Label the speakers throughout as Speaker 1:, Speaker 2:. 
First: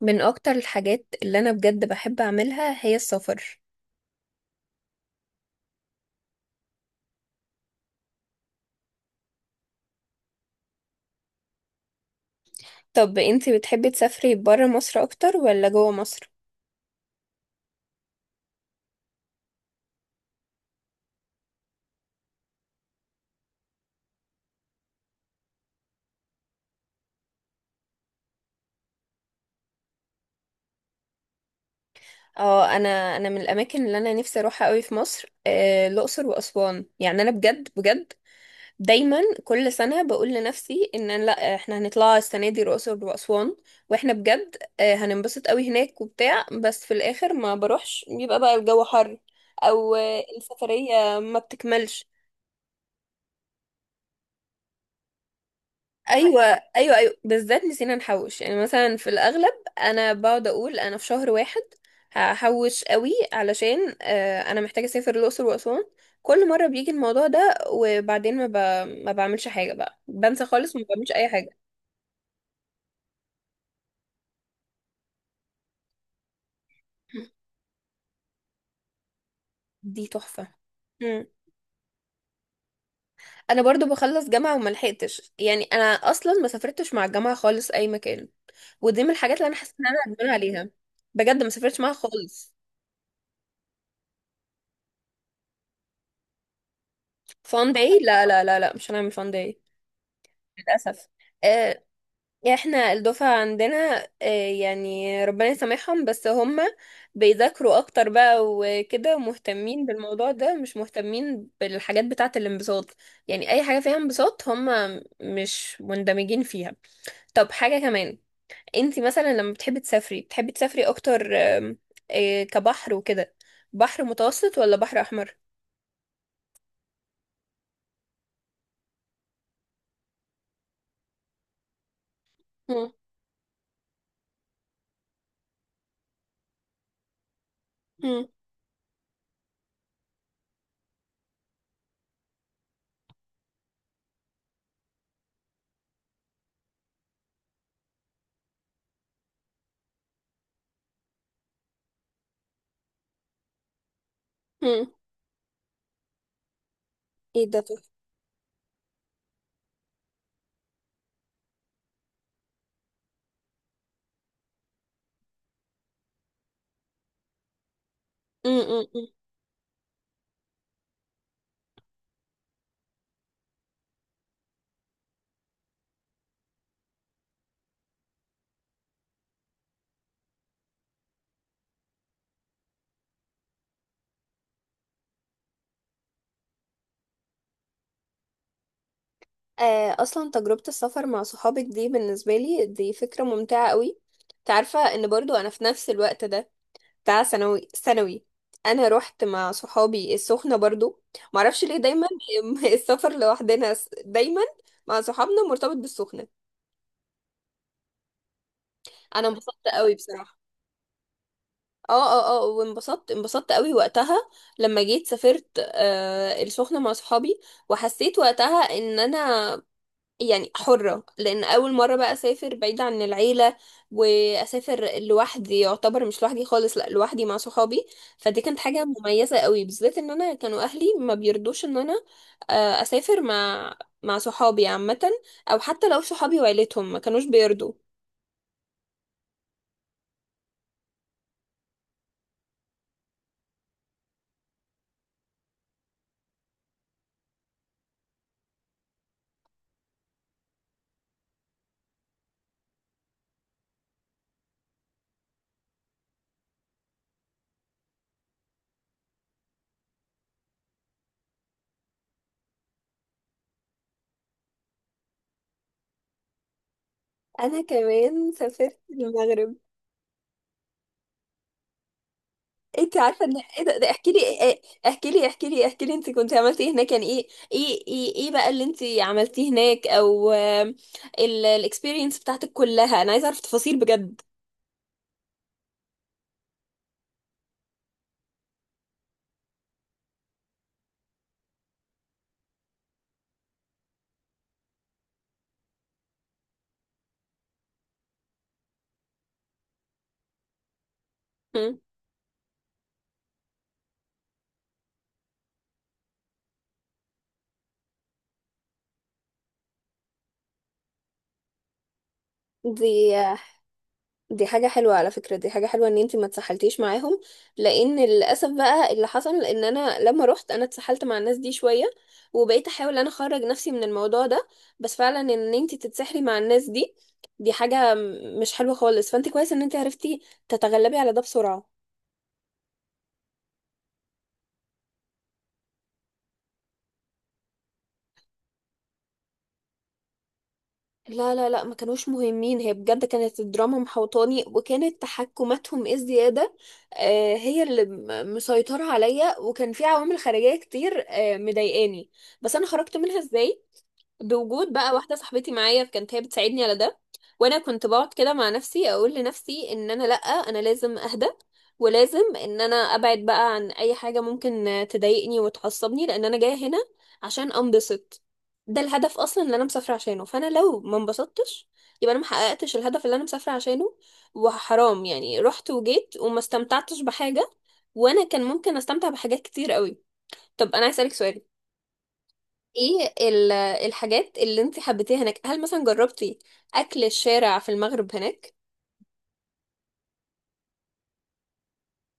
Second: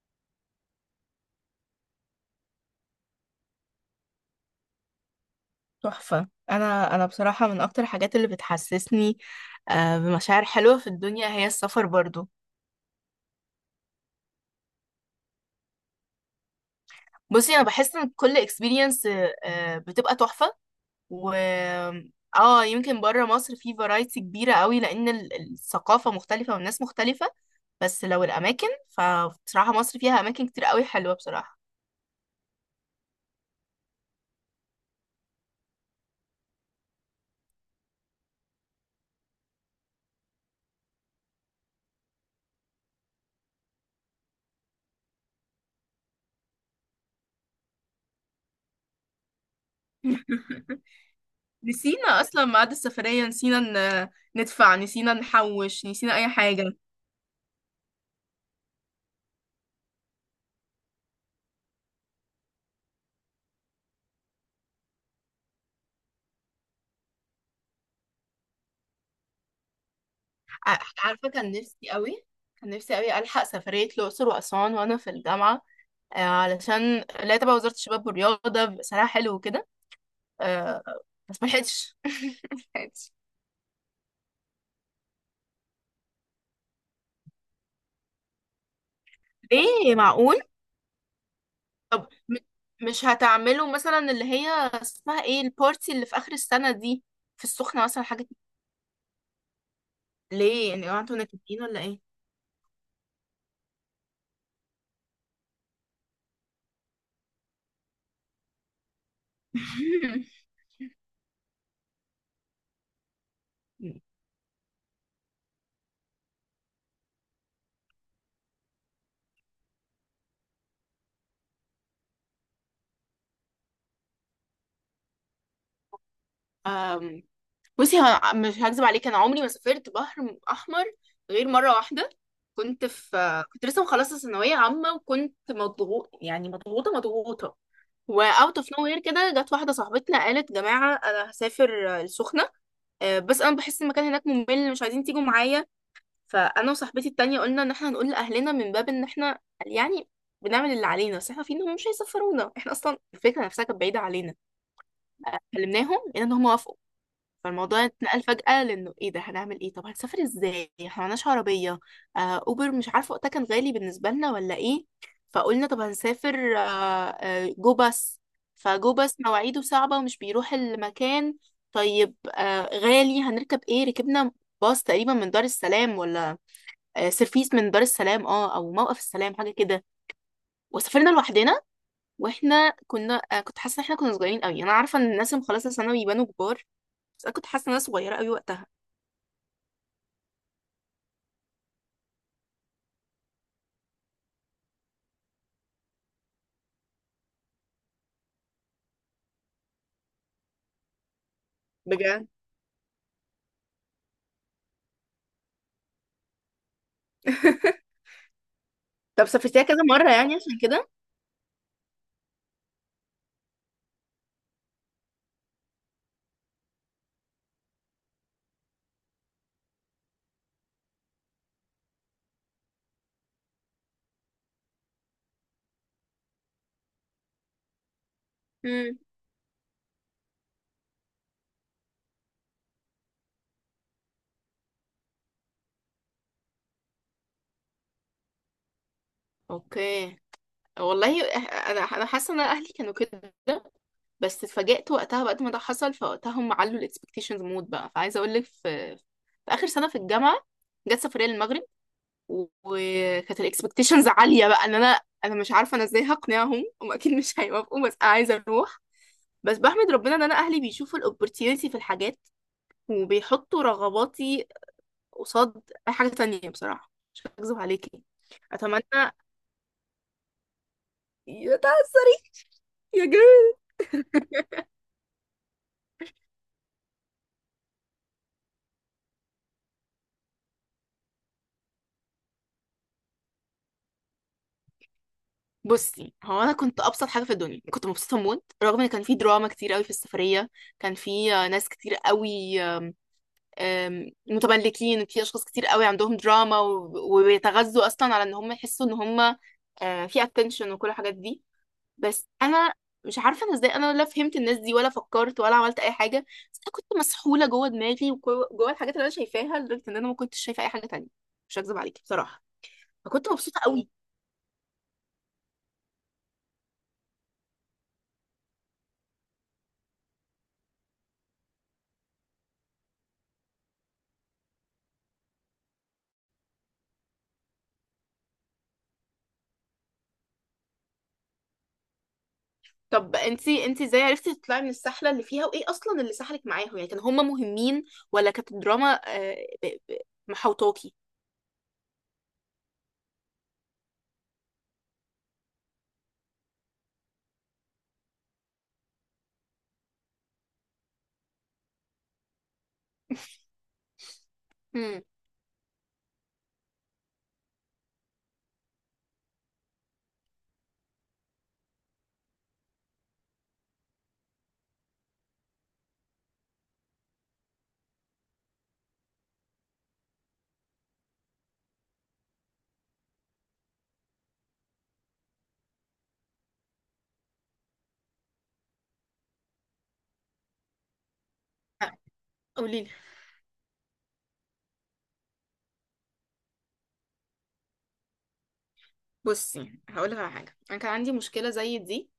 Speaker 1: من اكتر الحاجات اللي انا بجد بحب اعملها هي السفر.
Speaker 2: تحفة. أنا بصراحة من أكتر الحاجات اللي بتحسسني بمشاعر حلوة في الدنيا هي السفر برضو.
Speaker 1: طب انتي بتحبي تسافري برا مصر اكتر ولا جوا مصر؟
Speaker 2: بصي أنا بحس إن كل experience بتبقى تحفة. و اه يمكن بره مصر في فرايتي كبيرة قوي لأن الثقافة مختلفة والناس مختلفة. بس لو الأماكن فبصراحة مصر فيها أماكن كتير قوي حلوة بصراحة.
Speaker 1: اه، انا من الاماكن اللي انا نفسي اروحها قوي في مصر، الاقصر واسوان. يعني انا بجد بجد دايما كل سنه بقول لنفسي ان أنا، لا احنا هنطلع السنه دي الاقصر واسوان واحنا بجد هننبسط قوي هناك وبتاع، بس في الاخر ما بروحش، بيبقى بقى الجو حر، او السفريه ما بتكملش.
Speaker 2: نسينا أصلا ميعاد السفرية، نسينا ندفع، نسينا نحوش، نسينا أي
Speaker 1: ايوه
Speaker 2: حاجة.
Speaker 1: ايوه ايوه، بالذات نسينا نحوش. يعني مثلا في الاغلب انا بقعد اقول انا في شهر واحد هحوش قوي علشان انا محتاجه اسافر الاقصر واسوان. كل مره بيجي الموضوع ده، وبعدين ما بعملش حاجه بقى، بنسى خالص ما بعملش اي
Speaker 2: عارفة،
Speaker 1: حاجه.
Speaker 2: كان نفسي قوي، ألحق سفرية الأقصر وأسوان وأنا في الجامعة، علشان لا تبع وزارة الشباب والرياضة بيبقى سعرها حلو وكده.
Speaker 1: دي تحفه.
Speaker 2: آه،
Speaker 1: مم.
Speaker 2: بس ملحقتش. ملحقتش.
Speaker 1: انا برضو بخلص جامعه وما لحقتش، يعني انا اصلا ما سافرتش مع الجامعه خالص اي مكان، ودي من الحاجات اللي انا حاسه ان
Speaker 2: ليه؟
Speaker 1: انا ندمان
Speaker 2: معقول؟
Speaker 1: عليها. بجد ما سافرتش معاها
Speaker 2: طب
Speaker 1: خالص.
Speaker 2: مش هتعملوا مثلا اللي هي اسمها ايه البارتي اللي في آخر السنة دي، في
Speaker 1: فان
Speaker 2: السخنة
Speaker 1: داي،
Speaker 2: مثلا حاجة
Speaker 1: لا
Speaker 2: كده؟
Speaker 1: لا لا لا، مش هنعمل فان داي.
Speaker 2: ليه يعني، هو
Speaker 1: للأسف.
Speaker 2: انتوا نكدين ولا
Speaker 1: آه،
Speaker 2: ايه؟
Speaker 1: يعني احنا الدفعة عندنا، يعني ربنا يسامحهم، بس هم بيذاكروا اكتر بقى وكده، ومهتمين بالموضوع ده، مش مهتمين بالحاجات بتاعة الانبساط. يعني اي حاجة فيها انبساط، هم مش مندمجين فيها. طب حاجة كمان، انتي مثلا لما بتحبي تسافري، بتحبي تسافري اكتر كبحر وكده، بحر متوسط ولا بحر احمر؟
Speaker 2: أم، بصي مش هكذب عليك، انا عمري ما سافرت بحر احمر غير مره واحده. كنت
Speaker 1: مم.
Speaker 2: في، كنت لسه مخلصه ثانويه عامه وكنت مضغوط يعني مضغوطه مضغوطه.
Speaker 1: مم.
Speaker 2: واوت اوف نو وير كده جت واحده صاحبتنا قالت جماعه انا هسافر السخنه، بس انا بحس المكان هناك ممل، مش عايزين تيجوا معايا. فانا وصاحبتي التانية قلنا ان احنا هنقول لاهلنا من باب ان احنا يعني بنعمل اللي علينا، بس احنا عارفين انهم مش هيسفرونا، احنا اصلا الفكره نفسها كانت بعيده علينا.
Speaker 1: مم.
Speaker 2: كلمناهم لقينا ان هم وافقوا.
Speaker 1: ايه ده
Speaker 2: فالموضوع
Speaker 1: تحفة.
Speaker 2: اتنقل فجأة لانه ايه ده، هنعمل ايه، طب هنسافر ازاي، احنا معناش عربية، اوبر مش عارفة وقتها كان غالي بالنسبة لنا ولا ايه. فقلنا طب هنسافر جو باص.
Speaker 1: مم.
Speaker 2: فجو
Speaker 1: مم.
Speaker 2: باص مواعيده صعبة ومش بيروح المكان. طيب غالي، هنركب ايه؟ ركبنا باص تقريبا من دار السلام، ولا سيرفيس من دار السلام، او موقف السلام، حاجه كده. وسافرنا لوحدنا. واحنا كنا كنت حاسه ان احنا كنا صغيرين قوي. انا عارفه ان الناس اللي مخلصه ثانوي يبانوا كبار، بس انا كنت حاسه ان انا صغيره قوي وقتها.
Speaker 1: اصلا تجربة السفر مع صحابك دي بالنسبة لي دي فكرة ممتعة قوي. تعرفة ان برضو انا في نفس الوقت ده بتاع ثانوي ثانوي، انا رحت مع صحابي السخنة برضو. معرفش ليه دايما،
Speaker 2: بجد.
Speaker 1: السفر لوحدنا دايما مع صحابنا مرتبط بالسخنة.
Speaker 2: طب
Speaker 1: انا
Speaker 2: سافرتيها
Speaker 1: انبسطت
Speaker 2: كذا
Speaker 1: قوي
Speaker 2: مره يعني
Speaker 1: بصراحة.
Speaker 2: عشان كده؟
Speaker 1: اه، اه اه، وانبسطت انبسطت قوي وقتها لما جيت سافرت آه السخنة مع صحابي. وحسيت وقتها ان انا يعني حرة، لأن أول مرة بقى أسافر بعيدة عن العيلة، وأسافر لوحدي. يعتبر مش لوحدي خالص، لأ لوحدي مع صحابي. فدي كانت حاجة
Speaker 2: امم.
Speaker 1: مميزة قوي، بالذات إن أنا كانوا أهلي ما بيرضوش إن أنا أسافر مع صحابي عامة، أو حتى لو صحابي وعيلتهم ما كانوش بيرضوا.
Speaker 2: اوكي. والله، إح- انا حاسه ان اهلي كانوا كده، بس اتفاجئت وقتها بعد ما ده حصل فوقتها هم علوا الاكسبكتيشنز مود بقى. فعايزه اقول لك، في في اخر سنه في الجامعه جت سفريه للمغرب، وكانت الاكسبكتيشنز عاليه بقى ان انا مش عارفه انا ازاي هقنعهم، هم اكيد مش هيوافقوا بس انا عايزه اروح. بس بحمد ربنا ان انا اهلي بيشوفوا الاوبورتيونيتي في الحاجات وبيحطوا رغباتي قصاد اي حاجه تانية، بصراحه مش هكذب
Speaker 1: أنا
Speaker 2: عليكي.
Speaker 1: كمان سافرت
Speaker 2: اتمنى
Speaker 1: المغرب.
Speaker 2: يا تعسري
Speaker 1: انت
Speaker 2: يا
Speaker 1: عارفه ان
Speaker 2: جميل.
Speaker 1: ايه ده, احكي لي ايه- ايه، احكي لي احكي لي احكي لي انت كنت عملتي هناك، يعني إيه بقى اللي انت عملتيه هناك، او الاكسبيرينس بتاعتك كلها، انا عايزه اعرف تفاصيل بجد.
Speaker 2: بصي هو انا كنت ابسط حاجه في الدنيا، كنت مبسوطه موت رغم ان كان في دراما كتير قوي في السفريه. كان في ناس كتير قوي متملكين، في اشخاص كتير قوي عندهم دراما وبيتغذوا اصلا على ان هم يحسوا ان هم في اتنشن وكل الحاجات دي.
Speaker 1: هم.
Speaker 2: بس انا مش عارفه انا ازاي، انا لا فهمت الناس دي ولا فكرت ولا عملت اي حاجه. بس انا كنت مسحوله جوه دماغي وجوه الحاجات اللي انا شايفاها لدرجه ان انا ما كنتش شايفه اي حاجه تانية، مش هكذب عليكي بصراحه.
Speaker 1: دي
Speaker 2: فكنت مبسوطه قوي.
Speaker 1: دي حاجة حلوة على فكرة، دي حاجة حلوة ان انتي ما اتسحلتيش معاهم، لان للأسف بقى اللي حصل ان انا لما رحت انا اتسحلت مع الناس دي شوية، وبقيت احاول انا اخرج نفسي من الموضوع ده. بس فعلا ان انتي تتسحلي مع الناس دي، دي حاجة مش حلوة خالص. فانت كويس ان انتي عرفتي تتغلبي على ده بسرعة.
Speaker 2: طب انتي ازاي عرفتي تطلعي من السحله اللي فيها؟ وايه اصلا اللي سحلك معاهم، يعني كانوا هم مهمين ولا كانت الدراما ب- ب- محوطاكي؟
Speaker 1: لا لا لا، ما كانوش مهمين. هي بجد كانت الدراما محوطاني، وكانت تحكماتهم الزيادة هي اللي مسيطرة عليا، وكان في عوامل خارجية كتير مضايقاني. بس أنا خرجت منها إزاي؟ بوجود بقى
Speaker 2: امم.
Speaker 1: واحدة صاحبتي معايا كانت هي بتساعدني على ده. وانا كنت بقعد كده مع نفسي اقول لنفسي ان انا، لا انا لازم اهدى، ولازم ان انا ابعد بقى عن اي حاجة ممكن تضايقني وتعصبني، لان انا جاية هنا عشان انبسط. ده الهدف اصلا اللي انا مسافره عشانه، فانا لو ما انبسطتش، يبقى انا ما حققتش الهدف اللي انا مسافره عشانه. وحرام يعني رحت وجيت وما استمتعتش بحاجه، وانا كان ممكن استمتع بحاجات كتير قوي. طب انا عايز اسالك سؤال.
Speaker 2: قولي.
Speaker 1: ايه الحاجات اللي انت حبيتيها هناك؟ هل مثلا جربتي اكل الشارع في المغرب هناك؟
Speaker 2: بصي هقول لك على حاجه، انا كان عندي مشكله زي دي،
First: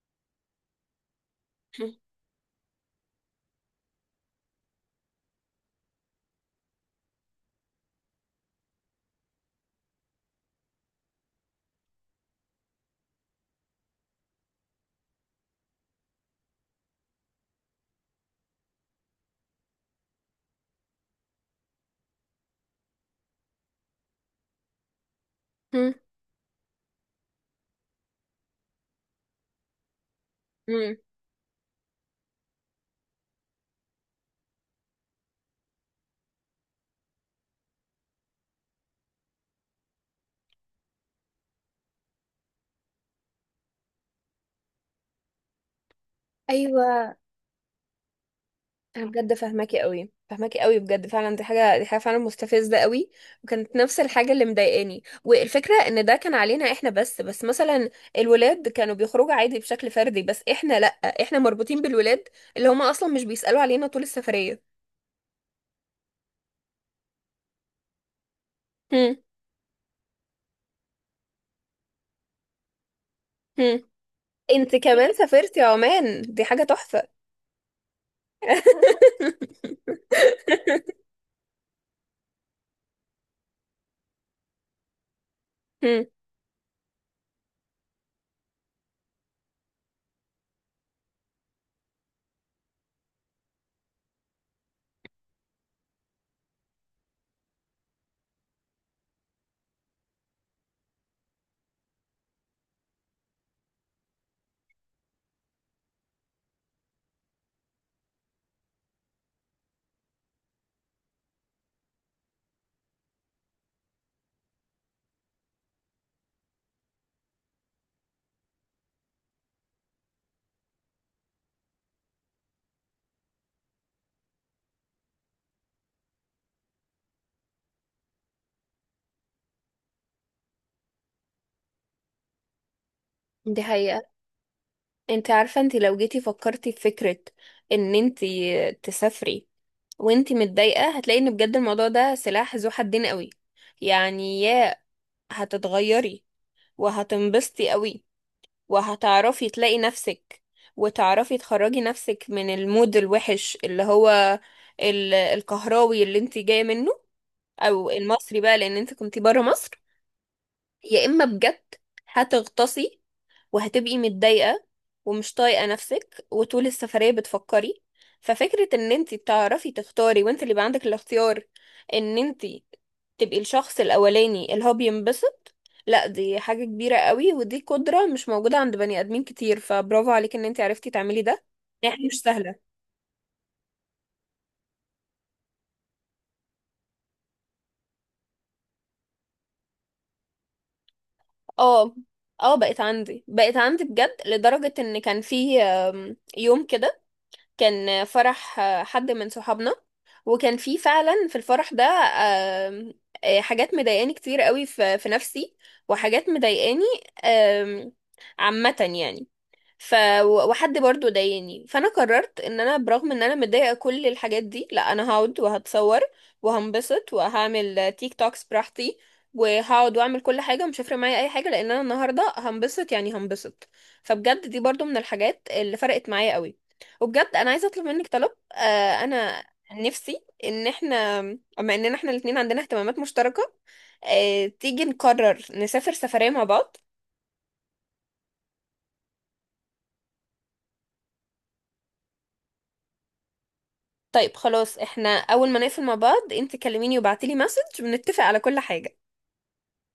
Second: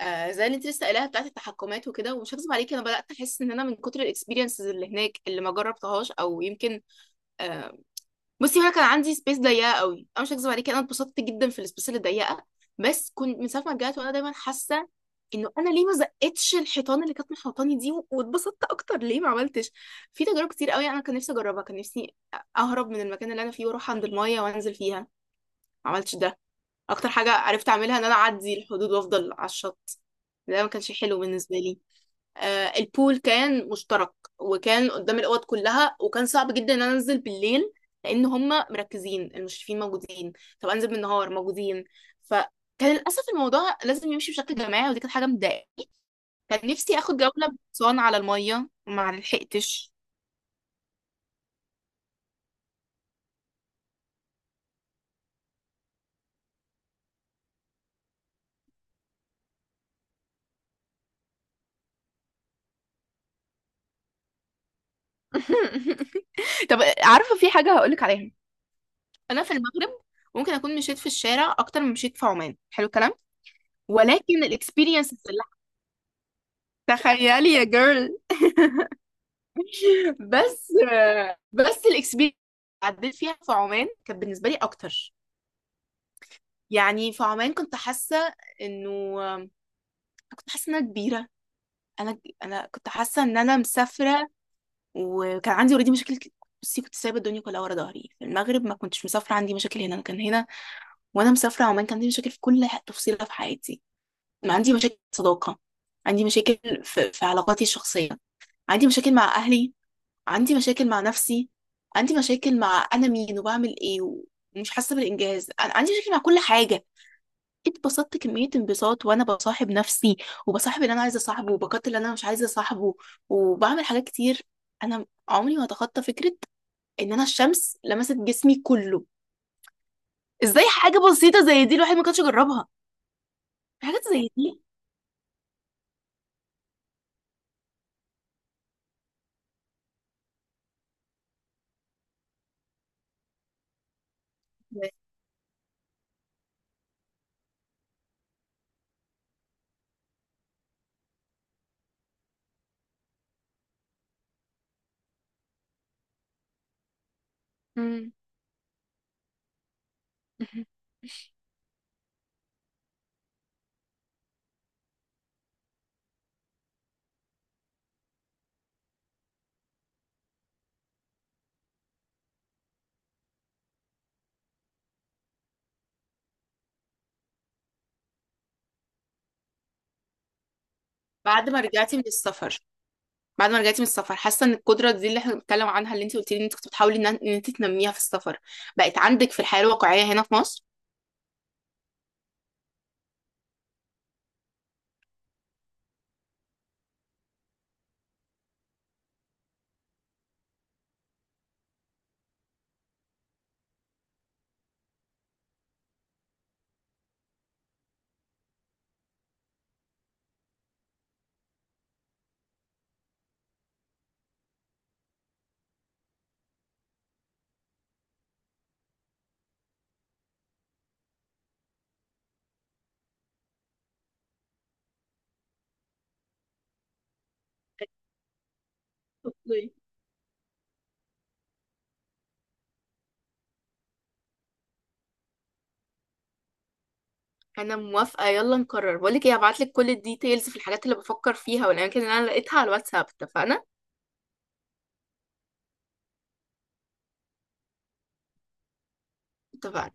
Speaker 2: آه زي اللي انت لسه قايلاها بتاعت التحكمات
Speaker 1: مم.
Speaker 2: وكده، ومش هكذب عليكي انا بدات احس ان انا من كتر الاكسبيرينسز اللي هناك اللي ما جربتهاش او يمكن. آه بصي هو انا كان عندي سبيس ضيقه قوي، انا مش هكذب عليكي انا اتبسطت جدا في السبيس اللي ضيقه. بس كنت من ساعه ما رجعت وانا دايما حاسه انه انا ليه ما زقتش الحيطان اللي كانت محوطاني دي واتبسطت اكتر؟ ليه ما عملتش في تجارب كتير قوي، انا كان نفسي اجربها. كان نفسي اهرب من المكان اللي انا فيه واروح عند المايه وانزل فيها. ما
Speaker 1: مم.
Speaker 2: عملتش ده. اكتر حاجه عرفت اعملها ان انا اعدي الحدود وافضل على الشط، ده ما
Speaker 1: مم.
Speaker 2: كانش حلو بالنسبه لي. البول كان مشترك وكان قدام الاوض كلها، وكان صعب جدا ان انا انزل بالليل لان هم مركزين، المشرفين موجودين. طب انزل بالنهار، موجودين. فكان للاسف الموضوع لازم يمشي بشكل جماعي، ودي كانت حاجه مضايقاني. كان نفسي
Speaker 1: ايوه.
Speaker 2: اخد جوله بحصان على الميه،
Speaker 1: انا
Speaker 2: ما
Speaker 1: بجد فاهماكي
Speaker 2: لحقتش.
Speaker 1: قوي فاهماكي قوي، بجد فعلا، دي حاجه دي حاجه فعلا مستفزه قوي. وكانت نفس الحاجه اللي مضايقاني، والفكره ان ده كان علينا احنا بس، بس مثلا الولاد كانوا بيخرجوا عادي بشكل فردي، بس احنا لا، احنا مربوطين بالولاد اللي هما اصلا مش بيسالوا علينا طول السفريه.
Speaker 2: طب عارفة في حاجة هقولك عليها.
Speaker 1: هم
Speaker 2: انا في المغرب ممكن اكون مشيت في الشارع اكتر من مشيت في عمان، حلو الكلام.
Speaker 1: هم.
Speaker 2: ولكن
Speaker 1: انت كمان
Speaker 2: الاكسبيرينس اتسلحت.
Speaker 1: سافرتي عمان؟ دي حاجه تحفه.
Speaker 2: تخيلي يا جيرل. بس بس الاكسبيرينس عديت فيها في عمان كانت بالنسبه لي اكتر.
Speaker 1: هم.
Speaker 2: يعني في عمان كنت حاسه انه، كنت حاسه ان انا كبيره. انا كنت حاسه ان انا مسافره، وكان عندي اوريدي مشاكل بصي كنت سايبه الدنيا كلها ورا ظهري في المغرب، ما كنتش مسافره عندي مشاكل هنا. انا كان هنا، وانا مسافره عمان، كان عندي مشاكل في كل تفصيله في حياتي. ما عندي مشاكل في الصداقة، عندي مشاكل في علاقاتي الشخصية، عندي مشاكل مع أهلي، عندي مشاكل مع نفسي، عندي مشاكل مع أنا مين وبعمل إيه، ومش حاسة بالإنجاز، أنا عندي مشاكل مع كل حاجة. اتبسطت كمية انبساط وأنا بصاحب نفسي، وبصاحب اللي أنا عايزة أصاحبه وبقتل اللي أنا مش عايزة أصاحبه، وبعمل حاجات كتير. أنا عمري ما أتخطى فكرة إن أنا الشمس لمست جسمي كله. إزاي حاجة بسيطة زي دي الواحد ما كانش يجربها؟
Speaker 1: دي
Speaker 2: في
Speaker 1: حقيقة.
Speaker 2: حاجات زي دي.
Speaker 1: انت عارفة، انت لو جيتي فكرتي في فكرة ان انت تسافري وانتي متضايقة، هتلاقي ان بجد الموضوع ده سلاح ذو حدين قوي. يعني يا هتتغيري وهتنبسطي قوي وهتعرفي تلاقي نفسك وتعرفي تخرجي نفسك من المود الوحش اللي هو الكهراوي اللي انتي جاية منه، او
Speaker 2: مم.
Speaker 1: المصري بقى لان انت كنتي برا مصر. يا اما بجد هتغطسي وهتبقي متضايقة ومش طايقة نفسك وطول السفرية بتفكري. ففكرة ان انتي بتعرفي تختاري وانت اللي يبقى عندك الاختيار ان انتي تبقي الشخص الاولاني اللي هو بينبسط، لا دي حاجة كبيرة قوي، ودي قدرة مش موجودة عند بني ادمين كتير. فبرافو عليك ان انتي عرفتي تعملي ده،
Speaker 2: بعد ما رجعتي من
Speaker 1: يعني مش
Speaker 2: السفر،
Speaker 1: سهلة.
Speaker 2: بعد ما رجعتي من السفر، حاسه ان القدره دي اللي احنا بنتكلم عنها اللي انت قلت لي ان انت كنت بتحاولي إن انت تنميها في السفر، بقت عندك في الحياه الواقعيه هنا في مصر؟
Speaker 1: اه. اه، بقت عندي بقت عندي بجد، لدرجة ان كان في يوم كده كان فرح حد من صحابنا، وكان في فعلا في الفرح ده آم، حاجات مضايقاني كتير قوي في نفسي، وحاجات مضايقاني آم، عامة يعني. ف وحد برضو ضايقني، فانا قررت ان انا برغم ان انا متضايقه كل الحاجات دي، لا انا هقعد وهتصور وهنبسط وهعمل تيك توكس براحتي، وهقعد واعمل كل حاجه. مش هيفرق معايا اي حاجه لان انا النهارده هنبسط، يعني هنبسط. فبجد دي برضو من الحاجات اللي فرقت معايا قوي. وبجد انا عايزه اطلب منك طلب. آه، انا
Speaker 2: اوكي.
Speaker 1: نفسي ان احنا بما اننا احنا الاتنين عندنا اهتمامات مشتركه آه تيجي نقرر نسافر سفريه مع بعض.
Speaker 2: انا موافقه، يلا نقرر. بقول لك ايه، هبعت لك كل الديتيلز في الحاجات اللي بفكر فيها والاماكن اللي انا لقيتها على الواتساب، اتفقنا؟
Speaker 1: طيب خلاص، احنا اول ما نقفل مع بعض انت كلميني وبعتيلي مسج بنتفق على كل حاجة.
Speaker 2: اتفقنا.